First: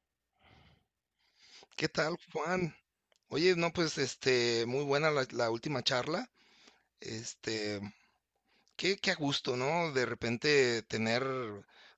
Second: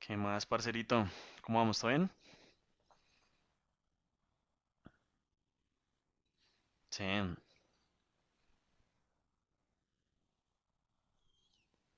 ¿Qué más, parcerito? ¿Cómo vamos? ¿Qué ¿Todo bien? tal, Juan? Oye, no, pues, muy buena la última charla. Sí, Este, qué a gusto, ¿no? De repente tener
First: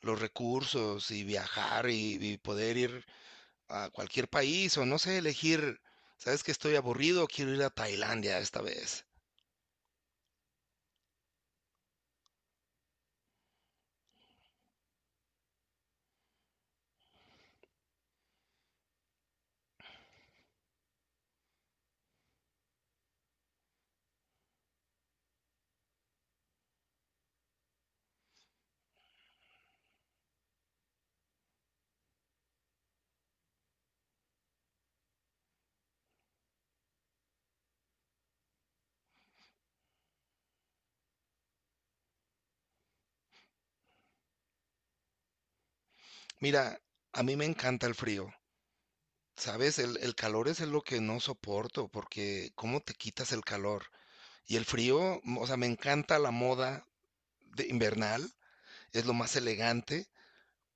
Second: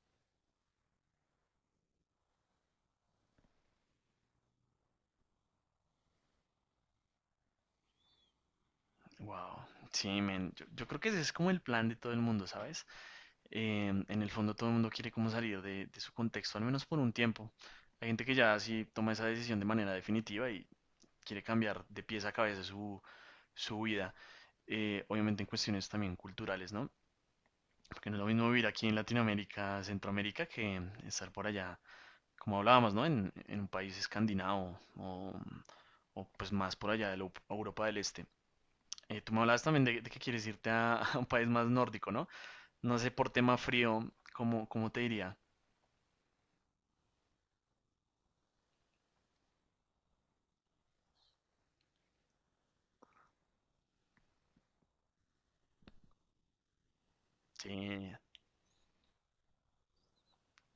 los recursos y viajar y poder ir a cualquier país o no sé, elegir, ¿sabes que estoy aburrido? Quiero ir a Tailandia esta vez. wow. Sí, men. Yo creo que ese es como el plan de todo el mundo, ¿sabes? En el fondo todo el mundo quiere como salir de su contexto, al menos por un tiempo. Hay gente que ya sí toma esa decisión de manera definitiva y quiere cambiar de pies a cabeza su vida. Obviamente en cuestiones también culturales, ¿no? Porque no es lo mismo vivir aquí en Latinoamérica, Centroamérica, que estar por allá como hablábamos, ¿no? En un país escandinavo o, pues más por allá de la Europa del Este. Tú me hablabas también de que quieres irte a, a un país más nórdico, ¿no? No sé, por tema frío, cómo te diría? Mira, a mí me encanta el frío, ¿sabes? El calor es lo que no soporto porque ¿cómo te quitas el calor? Y el frío, o sea, me encanta la moda de Sí, invernal. Es lo más elegante.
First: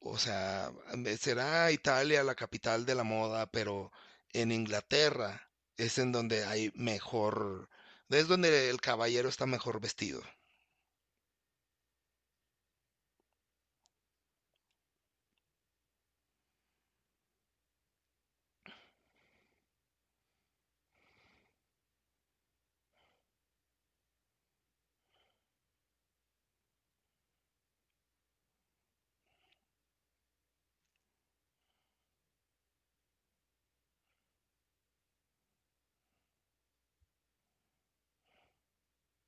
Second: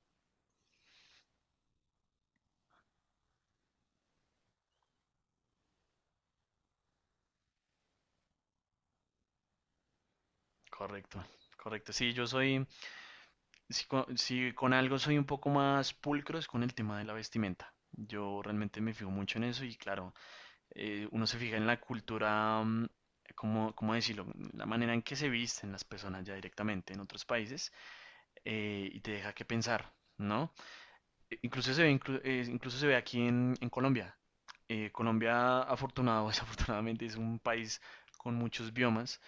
O sea, será Italia la capital de la moda, pero en Inglaterra es en donde hay mejor, es donde el caballero está mejor vestido. correcto, correcto. Sí, yo soy, si con algo soy un poco más pulcro es con el tema de la vestimenta. Yo realmente me fijo mucho en eso y claro, uno se fija en la cultura, cómo decirlo? La manera en que se visten las personas ya directamente en otros países y te deja que pensar, ¿no? Incluso se ve aquí en Colombia. Colombia, afortunado o desafortunadamente, es un país con muchos biomas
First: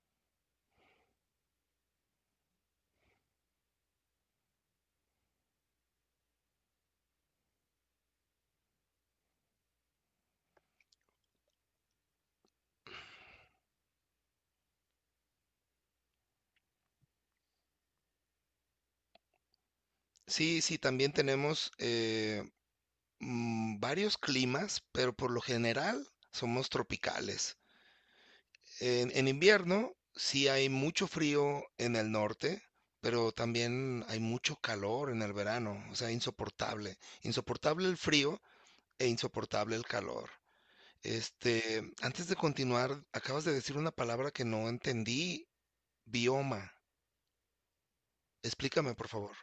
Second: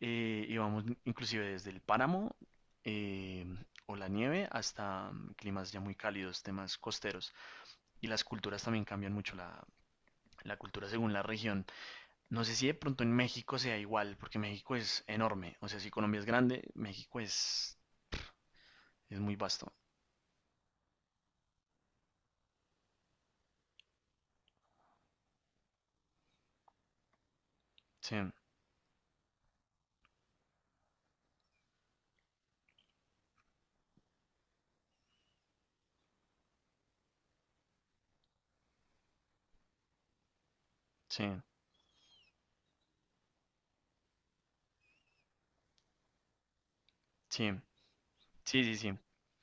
y vamos inclusive desde el páramo eh, o la nieve hasta climas ya muy cálidos, temas costeros. Y las culturas también cambian mucho la cultura según la región. No sé si de pronto en México sea igual, porque México es enorme. O sea, si Colombia es grande, México es muy vasto. Sí, sí, también tenemos varios climas, pero por lo general somos tropicales. Sí, En invierno sí hay mucho frío en el norte, pero también hay mucho calor en el verano, o sea, insoportable. Insoportable el frío e insoportable el calor. sí, Antes de continuar, acabas de decir una palabra que no entendí, bioma. sí, sí, sí, Explícame, sí. por favor.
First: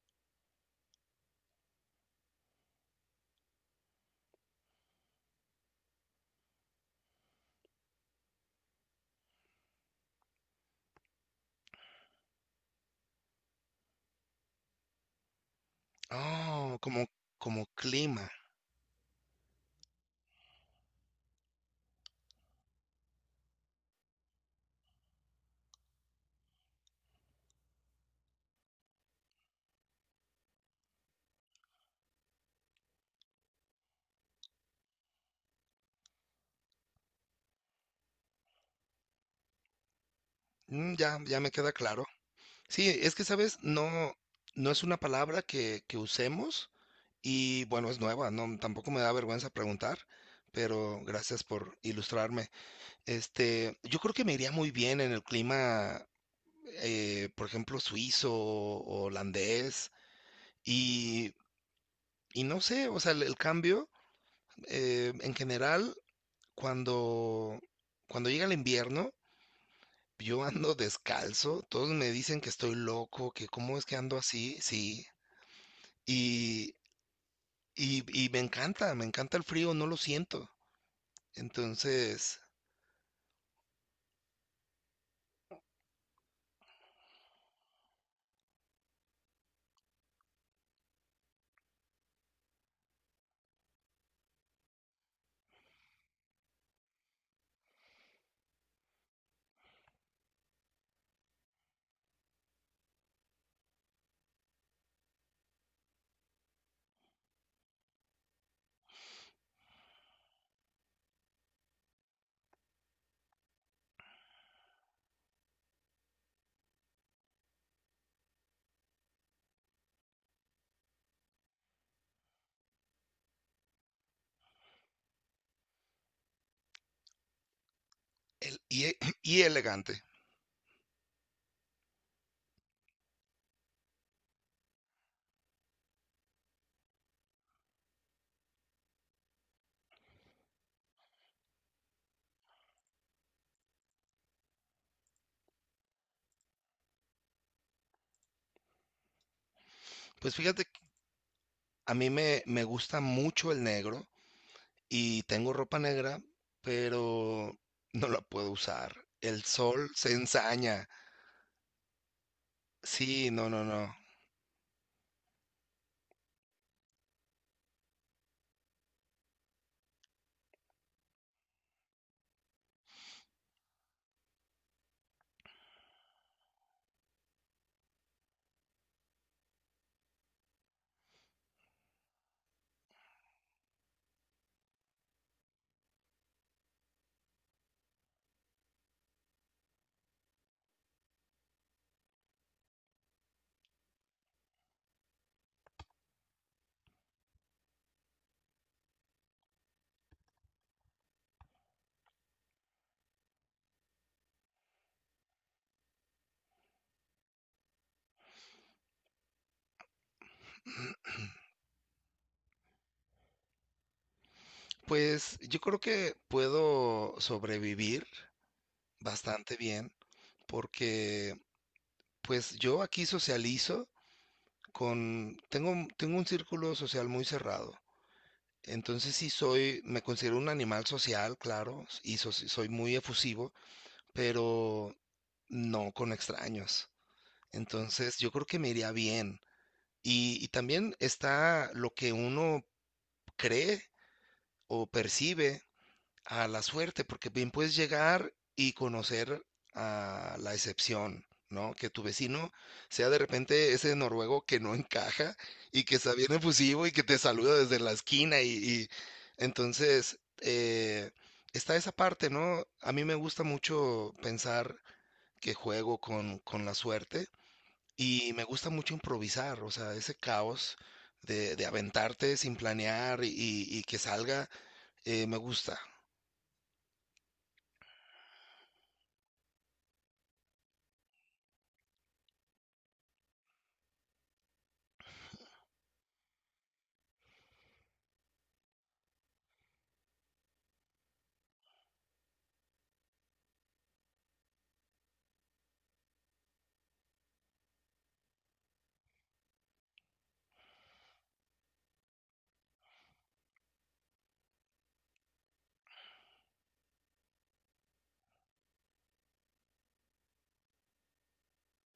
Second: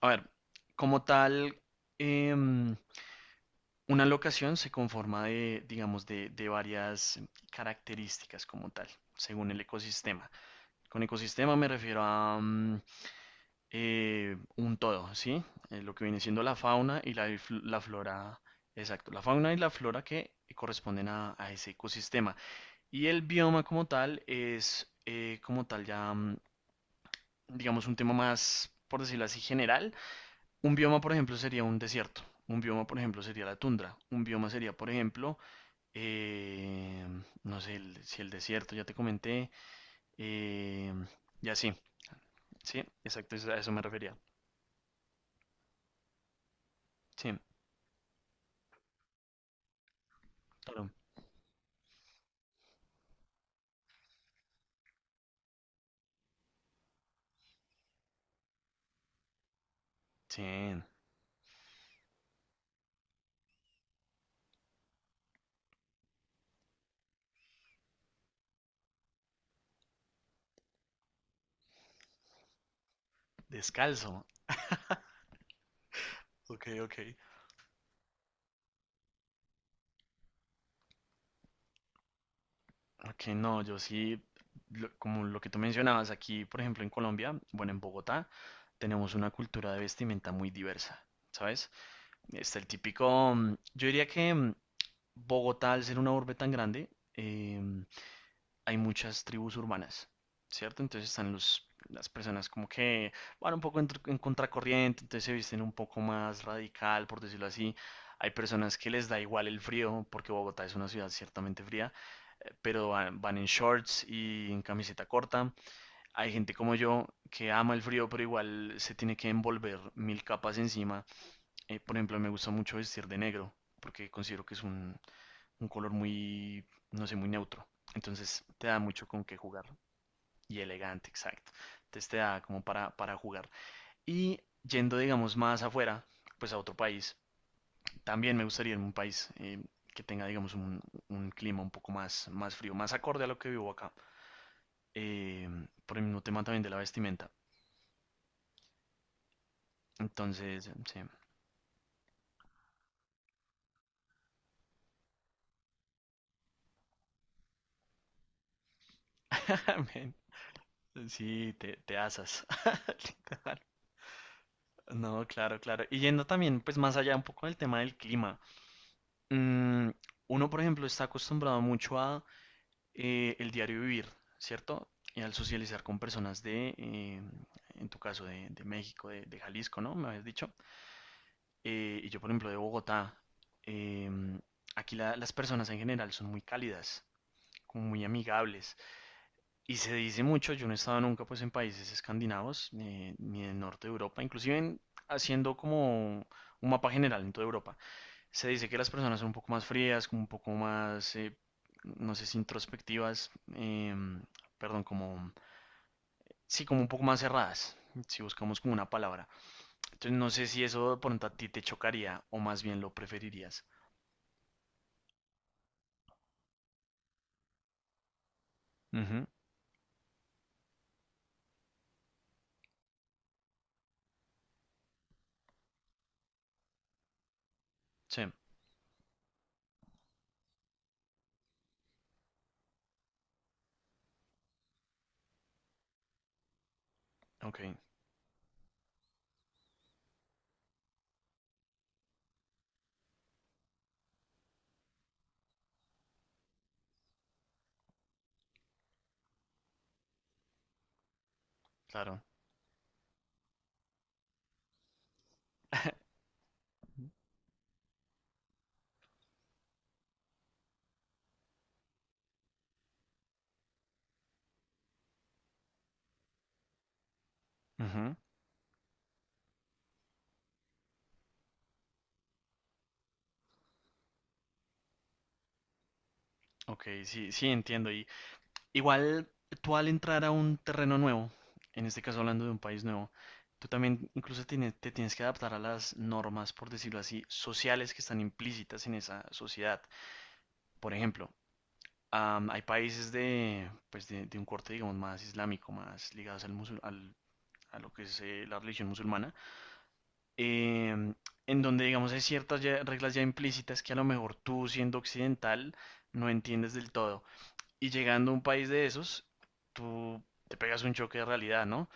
A ver, como tal, em, una locación se conforma de, digamos, de varias características como tal, según el ecosistema. Con ecosistema me refiero a, un todo, ¿sí? Lo que viene siendo la Oh, fauna y como la clima. flora, exacto, la fauna y la flora que corresponden a ese ecosistema. Y el bioma como tal es como tal ya, digamos, un tema más, por decirlo así, general. Un bioma, por ejemplo, sería un desierto. Un bioma, por ejemplo, sería la tundra. Un bioma sería, por ejemplo, eh, no sé, si el desierto, ya te comenté, eh, Mm, ya y me así, queda claro. ¿sí? Sí, es que, Exacto, a ¿sabes? eso me No, refería. no es una palabra que usemos Sí, y bueno, es nueva, no, tampoco me da vergüenza preguntar, claro. pero gracias por ilustrarme. Yo creo que me iría muy bien en el clima, por ejemplo, suizo o holandés. Sí. Y, y no sé, o sea, el cambio, en general, cuando, cuando llega el invierno, yo ando descalzo, todos me dicen que estoy loco, que cómo es que ando Descalzo. así, sí, Ok, y, ok. Y me encanta el frío, no lo siento. Entonces, Ok, no, yo sí, como lo que tú mencionabas aquí, por ejemplo, en Colombia, bueno, en Bogotá, tenemos una cultura de vestimenta muy diversa, ¿sabes? Está el típico, mm, yo diría que mm, Bogotá, al ser una urbe tan grande, em, hay muchas tribus urbanas, ¿cierto? Entonces están las personas como que van un poco en contracorriente, entonces se visten un poco más radical, por decirlo así. Hay personas que les da igual el frío, porque Bogotá es una ciudad ciertamente fría, pero van, van en shorts y en camiseta corta. Hay gente como yo que ama el frío, pero igual se tiene que envolver mil capas encima. Por ejemplo, me gusta mucho vestir de negro, porque considero que es un color muy, no sé, muy neutro. Entonces te da mucho con qué y jugar. elegante. Y elegante, exacto. Entonces te da como para jugar. Y yendo, digamos, más afuera, pues a otro país, también me gustaría irme a un país que tenga, digamos, un clima un poco más, más frío, más acorde a lo que vivo acá. Eh, por el mismo tema también de la vestimenta. Pues fíjate, Entonces, que sí, a mí me gusta mucho el negro y tengo ropa negra, pero no la puedo usar. El sol se Men, ensaña. sí, te asas. Sí, no, no, no. No, claro, claro. Y yendo también, pues más allá un poco del tema del clima, mm, uno, por ejemplo, está acostumbrado mucho a el diario vivir, ¿cierto? Y al socializar con personas de, en tu caso, de México, de Jalisco, ¿no? Me habías dicho. Y yo, por ejemplo, de Bogotá. Em, aquí las personas en general son muy cálidas, como muy amigables. Y se dice mucho, yo no he estado nunca pues en países escandinavos, ni en el norte de Europa, inclusive haciendo como un mapa general en toda Europa. Se dice que las personas son un poco más frías, como un poco más, no sé si introspectivas, perdón, como, sí, como un poco más cerradas, si buscamos como una palabra. Entonces no sé si eso de pronto a ti te chocaría o más bien lo preferirías. Pues yo creo que puedo sobrevivir Ujú, bastante bien porque pues yo aquí socializo tengo un círculo social muy cerrado. sí, Entonces sí soy, me considero un animal social, claro, soy muy efusivo, pero no con extraños. ok, Entonces yo creo que me iría bien. Y también está lo que uno cree o percibe a la suerte, porque bien puedes llegar y conocer a la excepción, ¿no? Que tu claro. vecino sea de repente ese noruego que no encaja y que está bien efusivo y que te saluda desde la esquina entonces está esa parte, ¿no? A mí me gusta mucho pensar que juego con la suerte Ujú, y me gusta mucho improvisar, o sea, ese caos de aventarte sin planear y que salga, me gusta. ok, sí, sí, entiendo. Y igual tú al entrar a un terreno nuevo, en este caso hablando de un país nuevo, tú también incluso te tienes que adaptar a las normas, por decirlo así, sociales que están implícitas en esa sociedad. Por ejemplo, hay países de, pues de un corte, digamos, más islámico, más ligados al a lo que es la religión musulmana, em, en donde, digamos, hay ciertas reglas ya implícitas que a lo mejor tú siendo occidental no entiendes del todo. Y llegando a un país de esos, tú te pegas un choque de realidad, ¿no?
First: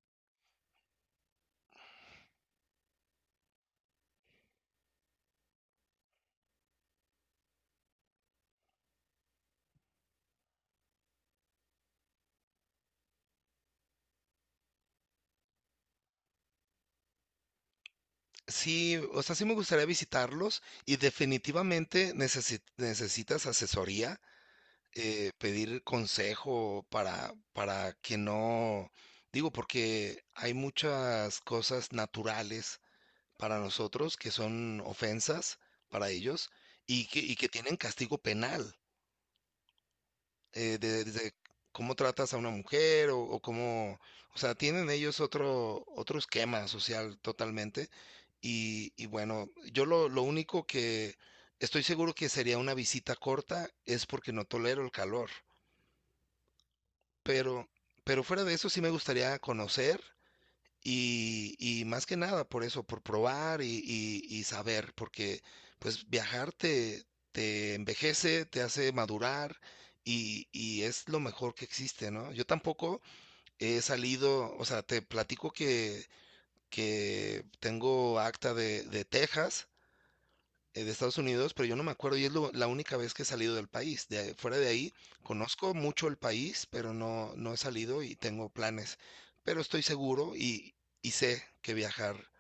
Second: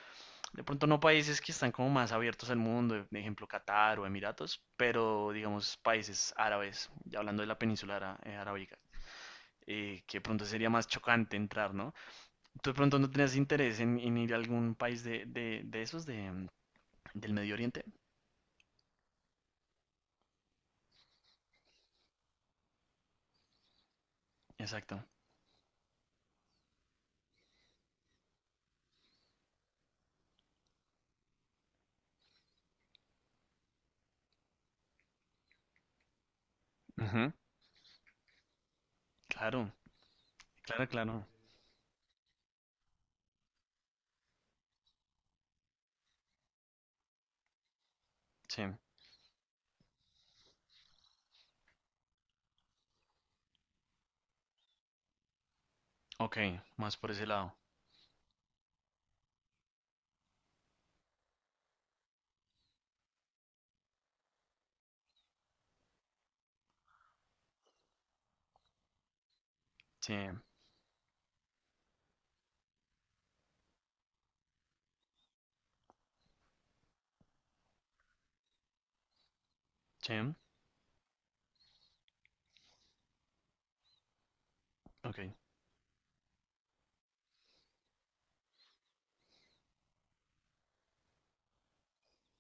De pronto no países que están como más abiertos al mundo, por ejemplo Qatar o Emiratos, pero digamos países árabes, ya hablando de la península arábica, que de pronto sería más chocante entrar, ¿no? ¿Tú de pronto no tenías interés en ir a algún país de esos, de, del Medio Oriente? Sí, o sea, sí me gustaría visitarlos y definitivamente necesitas asesoría, Exacto. Pedir consejo para que no, digo, porque hay muchas cosas naturales para nosotros que son ofensas para ellos Ujú. y que tienen castigo penal Claro, claro, claro. desde cómo tratas a una mujer o cómo, o sea, tienen ellos otro, otro esquema social totalmente. Sí. Y bueno, lo único que estoy seguro que sería una visita corta es porque no tolero el calor. Ok, más por ese lado. Pero, pero fuera de eso sí me gustaría conocer. Y más que nada por eso, por probar y saber, porque pues viajar te envejece, te hace madurar Sí, y es lo mejor que existe, ¿no? Yo tampoco he salido, o sea, te platico que tengo acta de Texas sí. De Estados Unidos, pero yo no me acuerdo y es la única vez que he salido del país. De, fuera de ahí, Ok. conozco mucho el país, pero no, no he salido y tengo planes. Pero estoy seguro y sé que viajar,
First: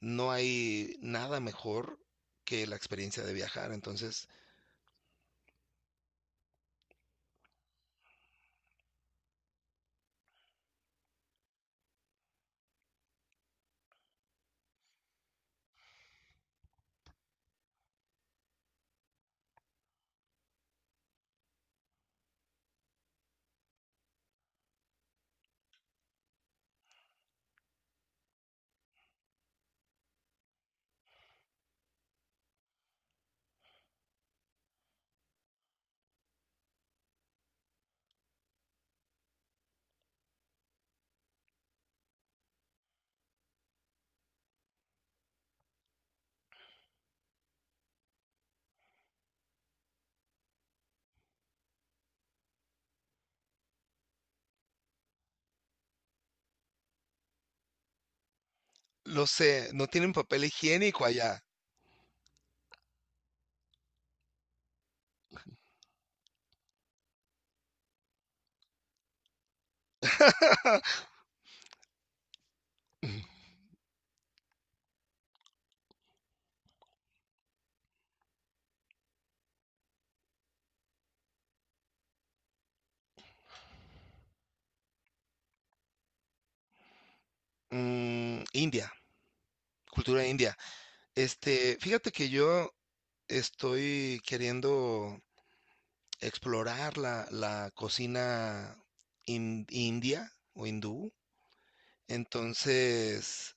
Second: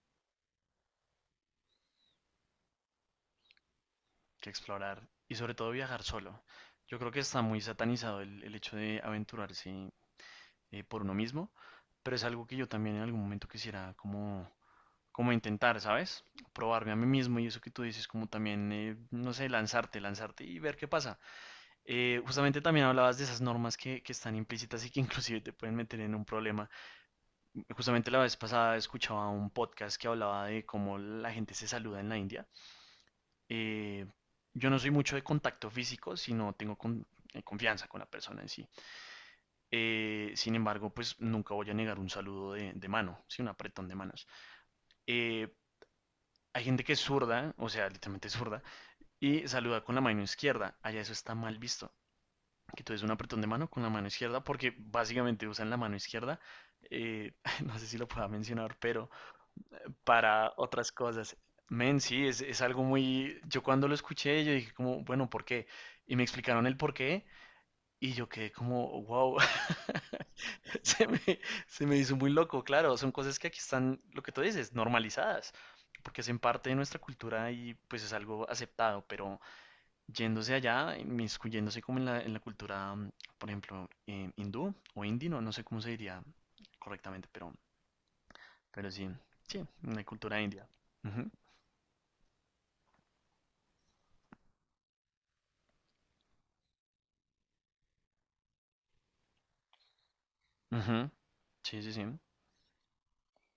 no hay nada mejor que la experiencia de viajar. Entonces, Que explorar y sobre todo viajar solo. Yo creo que está muy satanizado el hecho de aventurarse por uno mismo, pero es algo que yo también en algún momento quisiera como, como intentar, ¿sabes? Probarme a mí mismo y eso que tú dices, como también, no sé, lanzarte, lanzarte y ver qué pasa. Justamente también hablabas de esas normas que están implícitas y que inclusive te pueden meter en un problema. Justamente la vez pasada escuchaba un podcast que hablaba de cómo la gente se saluda en la India eh, yo no soy mucho de contacto físico, sino tengo confianza con la persona en sí. Sin embargo, pues nunca voy a negar un saludo de mano, sí, un apretón de manos. Eh, hay gente que es zurda, o sea, literalmente es zurda, y saluda con la mano izquierda. Allá eso está mal visto. Que tú des un apretón de mano con la mano izquierda, porque básicamente usan la mano izquierda. Eh, no sé si lo pueda mencionar, pero lo sé, no tienen papel para otras higiénico cosas. allá. Men, sí, es algo muy... Yo cuando lo escuché, yo dije como, bueno, ¿por qué? Y me explicaron el por qué y yo quedé como, wow, se me, se me hizo muy loco, claro, son cosas que aquí están, lo que tú dices, normalizadas, porque hacen parte de nuestra cultura y pues es algo aceptado, pero yéndose allá, inmiscuyéndose como en en la cultura, mm, por ejemplo, hindú o indino, no no sé cómo se diría correctamente, Mm, pero India, sí, sí, en la cultura cultura india. india. Fíjate que yo estoy queriendo explorar la cocina india o Ujú. hindú. Sí, sí, sí. Entonces,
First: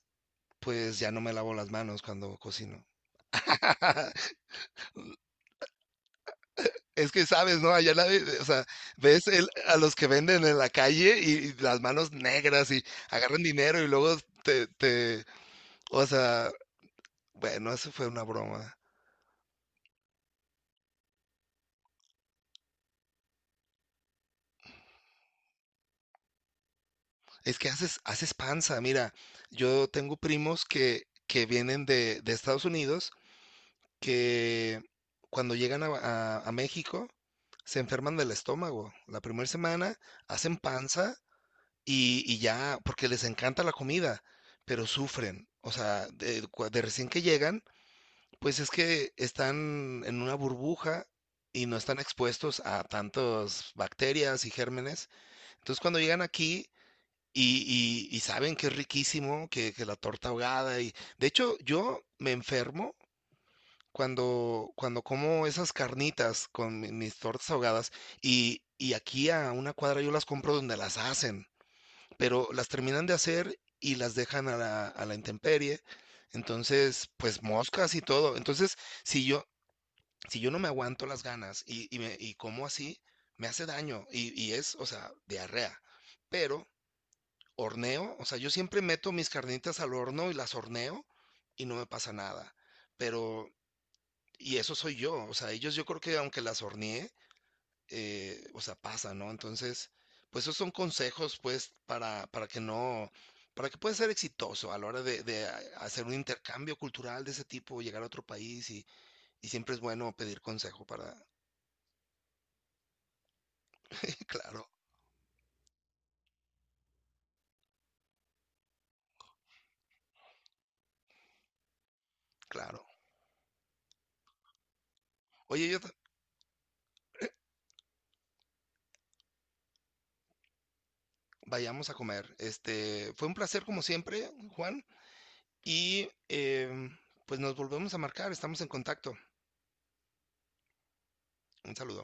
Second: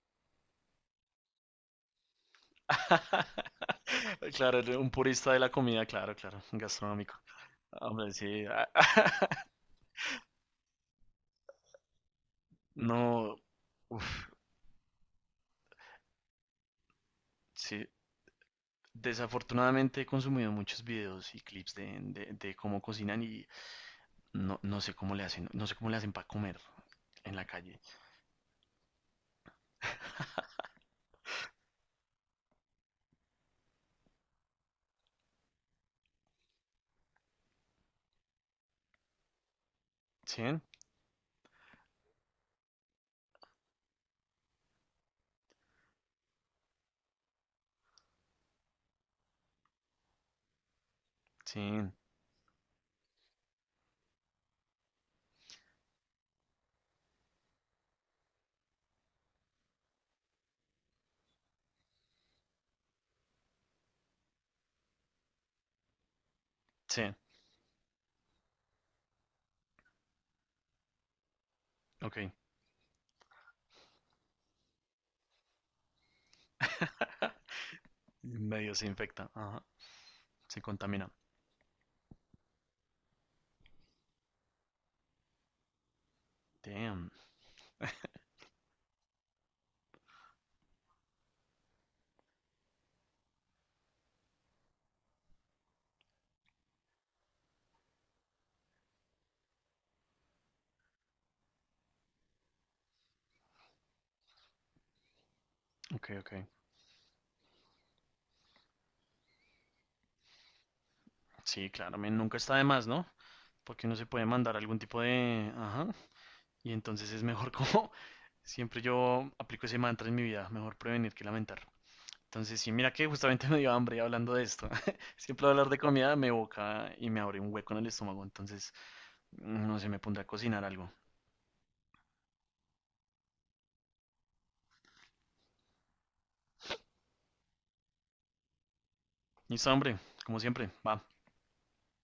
pues ya no me lavo las manos cuando cocino. Claro, un purista de la comida, claro, claro, un Es gastronómico. que sabes, ¿no? Allá la, Hombre, sí. o sea, ves a los que venden en la calle y las manos negras y No, agarran dinero y luego uf, te, te, o sea, bueno, sí. eso fue una broma. Desafortunadamente he consumido muchos videos y clips de cómo cocinan y no, no sé cómo le hacen, no sé cómo le hacen para comer en la Es que calle. haces, haces panza, mira, yo tengo primos que vienen de Estados Unidos que cuando llegan a México se enferman del estómago. La primera semana Sí, hacen panza y ya, porque les encanta la comida, pero sufren. O sea, de recién que llegan, pues es que están en una burbuja sí, y no están expuestos a tantas bacterias y gérmenes. Entonces cuando llegan aquí... y saben que es riquísimo, que la torta ahogada y de hecho yo me enfermo cuando como esas carnitas con sí, mis tortas ahogadas y aquí a una cuadra yo las compro donde las hacen, ok. pero las terminan de hacer y las dejan a la intemperie, entonces pues moscas y todo, Medio entonces se si infecta, yo, ajá, si yo no se me aguanto contamina. las ganas y como así, me hace daño y es, o sea, diarrea, pero Damn, horneo, o sea, yo siempre meto mis carnitas al horno y las horneo y no me pasa nada. Pero y eso soy yo, o sea, ellos yo creo que aunque las horneé, o sea, pasa, ¿no? Entonces, pues esos son consejos, pues, para que no, para que puedas ser exitoso a la hora hacer un ok, ok. intercambio cultural de ese tipo, llegar a otro país y siempre es bueno pedir consejo para, Sí, claro, men, nunca está de más, ¿no? Porque uno se puede mandar claro, algún tipo de... Ajá. Y entonces es mejor como... Siempre yo aplico ese mantra en mi vida, mejor prevenir que lamentar. Entonces, sí, claro. mira que justamente me dio hambre hablando de esto. Siempre Oye, hablar de comida me evoca y me abre un hueco en el estómago. Entonces, no sé, me pondré a cocinar algo. vayamos a comer. Fue un placer como siempre, Juan, y em, pues nos volvemos a marcar, estamos en contacto. Listo, hombre, como siempre, va. Un saludo.